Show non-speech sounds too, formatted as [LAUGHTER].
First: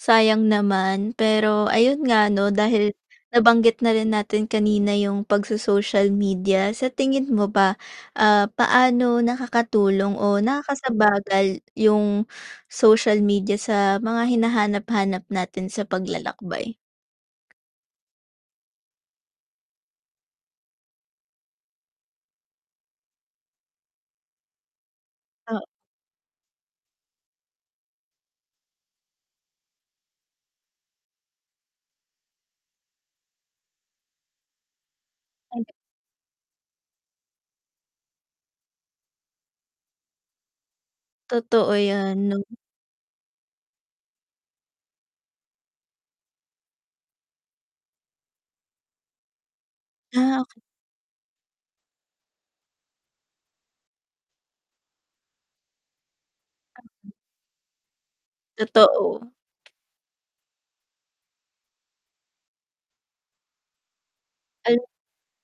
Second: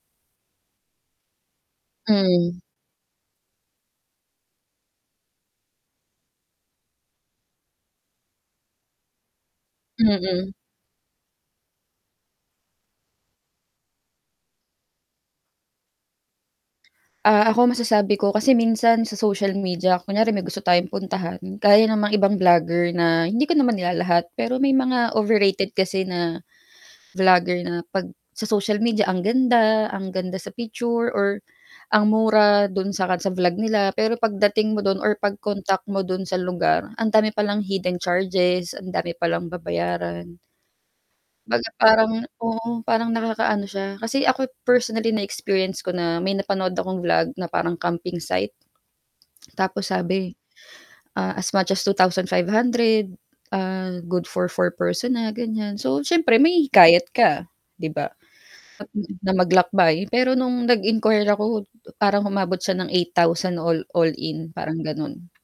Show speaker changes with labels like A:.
A: Sayang naman pero, ayun nga, ano,
B: Hmm.
A: dahil nabanggit na rin natin kanina 'yong pagso-social media, sa tingin mo ba, ah, paano nakakatulong o
B: Mm.
A: nakakasagabal 'yong social media sa mga hinahanap-hanap natin sa paglalakbay?
B: Ah, ako masasabi ko kasi minsan sa social media kunwari may gusto tayong puntahan gaya ng mga ibang vlogger na, hindi ko naman nilalahat, pero may mga
A: Ah.
B: overrated kasi na [GASPS] vlogger na 'pag sa social media, ang ganda, ang ganda sa picture or ang mura do'n sa kad sa vlog nila. Pero pagdating mo do'n or
A: Ayun.
B: pag-contact mo do'n sa lugar, ang dami palang hidden charges. Ang dami palang babayaran. Kumbaga
A: Totoo
B: parang,
A: 'yan, 'no?
B: oo, parang nakaka-ano siya. Kasi ako, personally na-experience ko na may napanood akong vlog na parang camping site. [CLICKS TONGUE] Tapos sabi,
A: Ah, oka
B: ah, as much as 2,500. Ah, good for 4 person na, ganiyan. So, siyempre mahihikayat ka, 'di ba, at
A: Totoo.
B: na maglakbay. Pero no'ng nag-inquire ako parang umabot siya ng 8,000 all all-in, parang
A: Ay.
B: gano'n.